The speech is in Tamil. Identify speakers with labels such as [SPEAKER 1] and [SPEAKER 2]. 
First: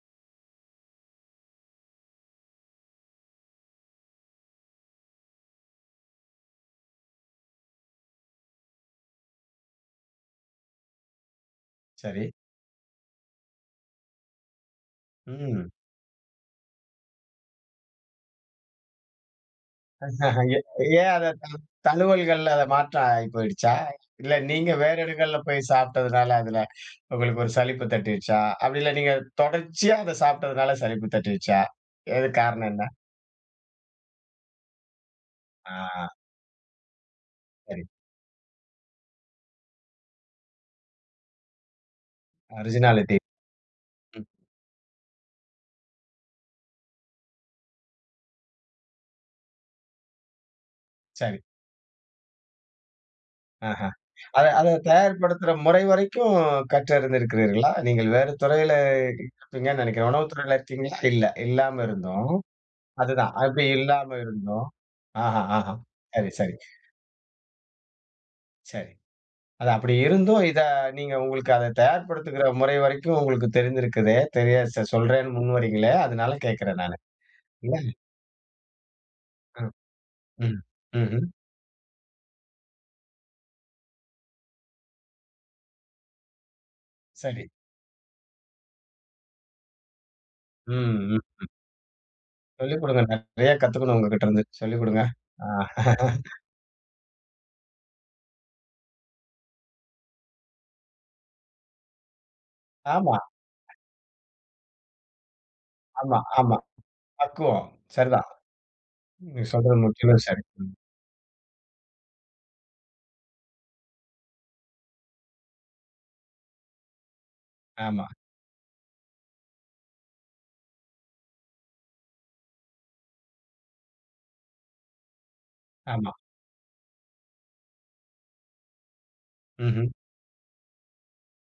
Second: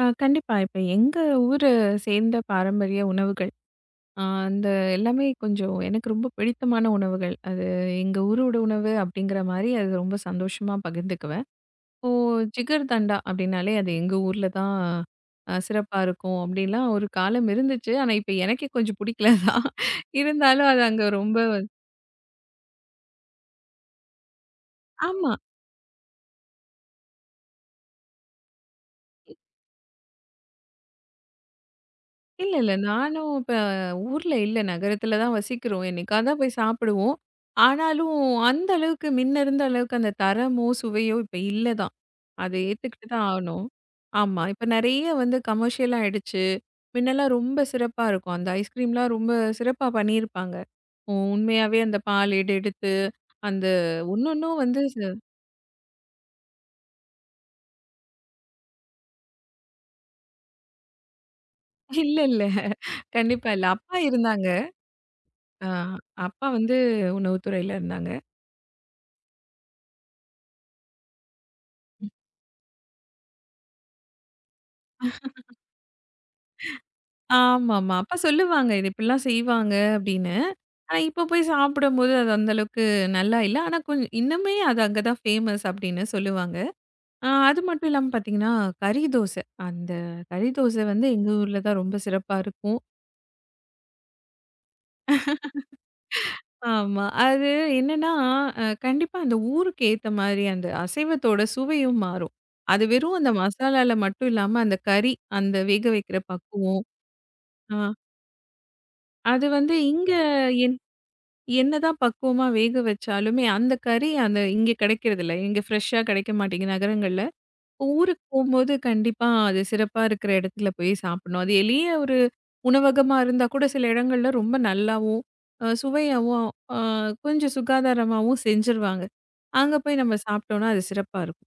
[SPEAKER 1] அ கண்டிப்பா. இப்ப எங்க ஊரு சேர்ந்த பாரம்பரிய உணவுகள், அ அந்த எல்லாமே கொஞ்சம் எனக்கு ரொம்ப பிடித்தமான உணவுகள். அது எங்க ஊரோட உணவு அப்டிங்கற மாரி அது ரொம்ப சந்தோஷமா பகிர்ந்துக்குவேன். இப்போ
[SPEAKER 2] சரி.
[SPEAKER 1] ஜிகர்தண்டா அப்டின்னாலே அது எங்க ஊர்ல தான் அ
[SPEAKER 2] ம்.
[SPEAKER 1] சிறப்பா இருக்கும் அப்டிலாம் ஒரு காலம் இருந்துச்சு. ஆனா, இப்ப எனக்கே கொஞ்சம் புடிக்கல தான். இருந்தாலும் அது அங்க
[SPEAKER 2] ஏன் அத
[SPEAKER 1] ரொம்ப
[SPEAKER 2] த
[SPEAKER 1] வந்
[SPEAKER 2] தழுவல்கள்ல அத மாற்ற ஆயிப்போயிடுச்சா? இல்ல நீங்க வேற
[SPEAKER 1] ஆமா.
[SPEAKER 2] இடங்கள்ல போய் சாப்டதுனால அதுல உங்களுக்கு ஒரு சலிப்பு தட்டிடுச்சா? அப்டில்ல நீங்கத் தொடர்ச்சியா அத சாப்டதுனால சலிப்பு தட்டிடுச்சா? எதுக்
[SPEAKER 1] இல்ல
[SPEAKER 2] காரணம்
[SPEAKER 1] இல்ல.
[SPEAKER 2] என்ன?
[SPEAKER 1] நானும் ப ஊர்ல இல்ல. நகரத்துல தான் வசிக்குறோம்.
[SPEAKER 2] ஆ.
[SPEAKER 1] என்னைக்காத்தான் போய் சாப்பிடுவோம்.
[SPEAKER 2] சரி.
[SPEAKER 1] ஆனாலும் அந்தளவுக்கு மின்னருந்த அளவுக்கு அந்தத் தரமோ, சுவையோ இப்ப இல்ல தான். அத ஏத்துக்குட்டு
[SPEAKER 2] ஒரிஜினாலிட்டி
[SPEAKER 1] தான் ஆகணும்.
[SPEAKER 2] ம்.
[SPEAKER 1] ஆமா. இப்ப நெறைய வந்து கமர்சியல்லாயிடுச்சு மின்னலா ரொம்ப சிறப்பா இருக்கும். அந்த ஐஸ் கிரீம்லாம் ரொம்ப சிறப்பா பண்ணிருப்பாங்க. உ
[SPEAKER 2] சரி.
[SPEAKER 1] உண்மையாவே அந்தப் பால் ஏடு எடுத்து, அந்த
[SPEAKER 2] ஆஹ. அத
[SPEAKER 1] ஒன்னொன்னும் வந்து
[SPEAKER 2] அதத்
[SPEAKER 1] ச
[SPEAKER 2] தயார்ப்படுத்துற முறை வரைக்கும் கற்று அருந்திருக்கிறீர்களா? நீங்கள் வேற துறையில இருப்பீங்கன்னு நினைக்கிறேன். உணவு துறையில இருக்கீங்களா? இல்ல இல்லாம
[SPEAKER 1] இல்ல
[SPEAKER 2] இருந்தும்.
[SPEAKER 1] இல்ல.
[SPEAKER 2] அதுதான்
[SPEAKER 1] கண்டிப்பா இல்ல.
[SPEAKER 2] அப்டி
[SPEAKER 1] அப்பா
[SPEAKER 2] இல்லாம
[SPEAKER 1] இருந்தாங்க.
[SPEAKER 2] இருந்தும். ஆஹா!
[SPEAKER 1] அ
[SPEAKER 2] ஆஹா! சரி
[SPEAKER 1] அப்பா
[SPEAKER 2] சரி.
[SPEAKER 1] வந்து உணவு துறையில இருந்தாங்க.
[SPEAKER 2] சரி. அது அப்டி இருந்தும். இத நீங்க உங்களுக்கு அத தயார்
[SPEAKER 1] ம்.
[SPEAKER 2] படுத்துற முறைவரைக்கும் உங்களுக்குத் தெரிந்திருக்குதே தெரியா ச சொல்றேன்னு முன்வரீங்கில்லயா அதனால கேக்குறேன் நானு. இடே
[SPEAKER 1] ஆமாமா அப்பா சொல்லுவாங்க. இத இப்டிலாம்
[SPEAKER 2] ம்
[SPEAKER 1] செய்வாங்க அப்டின்னு.
[SPEAKER 2] ம்,
[SPEAKER 1] ஆனா இப்ப
[SPEAKER 2] ம்ஹும்.
[SPEAKER 1] போய் சாப்டும்போது அது அந்த அளவுக்கு நல்லா இல்ல. ஆனா கொஞ் இன்னுமே அது அங்க தான் ஃபேமஸ் அப்டின்னு சொல்லுவாங்க.
[SPEAKER 2] சரி.
[SPEAKER 1] அது மட்டுமில்லாம பாத்தீங்கன்னா கறி தோசை. அந்த கறி
[SPEAKER 2] ம்.
[SPEAKER 1] தோசை வந்து எங்க
[SPEAKER 2] ம்.
[SPEAKER 1] ஊர்ல தான் ரொம்ப சிறப்பா இருக்கும்.
[SPEAKER 2] சொல்லிக் குடுங்கண்ண. நிறைய கத்துக்கணும் உங்ககிட்ட இருந்து. சொல்லிக் குடுங்க. ஆ.
[SPEAKER 1] ஆமா. அது என்னன்னா அ கண்டிப்பா அந்த ஊருக்கேத்த மாரி அந்த அசைவத்தோட சுவையும் மாறும். அது வெறும்
[SPEAKER 2] ஆமா.
[SPEAKER 1] அந்த மசாலால மட்டும் இல்லாம அந்தக் கறி, அந்த
[SPEAKER 2] ஆமா
[SPEAKER 1] வேகவைக்கிற
[SPEAKER 2] ஆமா.
[SPEAKER 1] பக்குவொம்
[SPEAKER 2] பக்குவம்.
[SPEAKER 1] அ.
[SPEAKER 2] சரிதான். நீ
[SPEAKER 1] அது வந்து
[SPEAKER 2] சொல்றது
[SPEAKER 1] இங்க
[SPEAKER 2] முற்றிலும் சரி.
[SPEAKER 1] என் என்னதான் பக்குவமா வேக வச்சாலுமே அந்தக் கறி அத இங்க கிடைக்கறதில்ல. இங்க ஃபிரெஷ் அ கிடைக்க மாட்டேங்கிது நகரங்கள்ல.
[SPEAKER 2] ஆமா.
[SPEAKER 1] ஊருக்குப் போம்போது கண்டிப்பா அது சிறப்பா இருக்குற இடத்துல போய் சாப்புட்ணும். அது எளிய ஒரு உணவகமா இருந்தா கூட சில இடங்கள்ல ரொம்ப நல்லாவும்,
[SPEAKER 2] ஆமா.
[SPEAKER 1] சுவையாகவும், அ கொஞ்ச சுகாதாரமாகவும் செஞ்சிருவாங்க. அங்க
[SPEAKER 2] ம்ஹும்.
[SPEAKER 1] போய் நாம சாப்டோனா அது சிறப்பா இருக்கும்.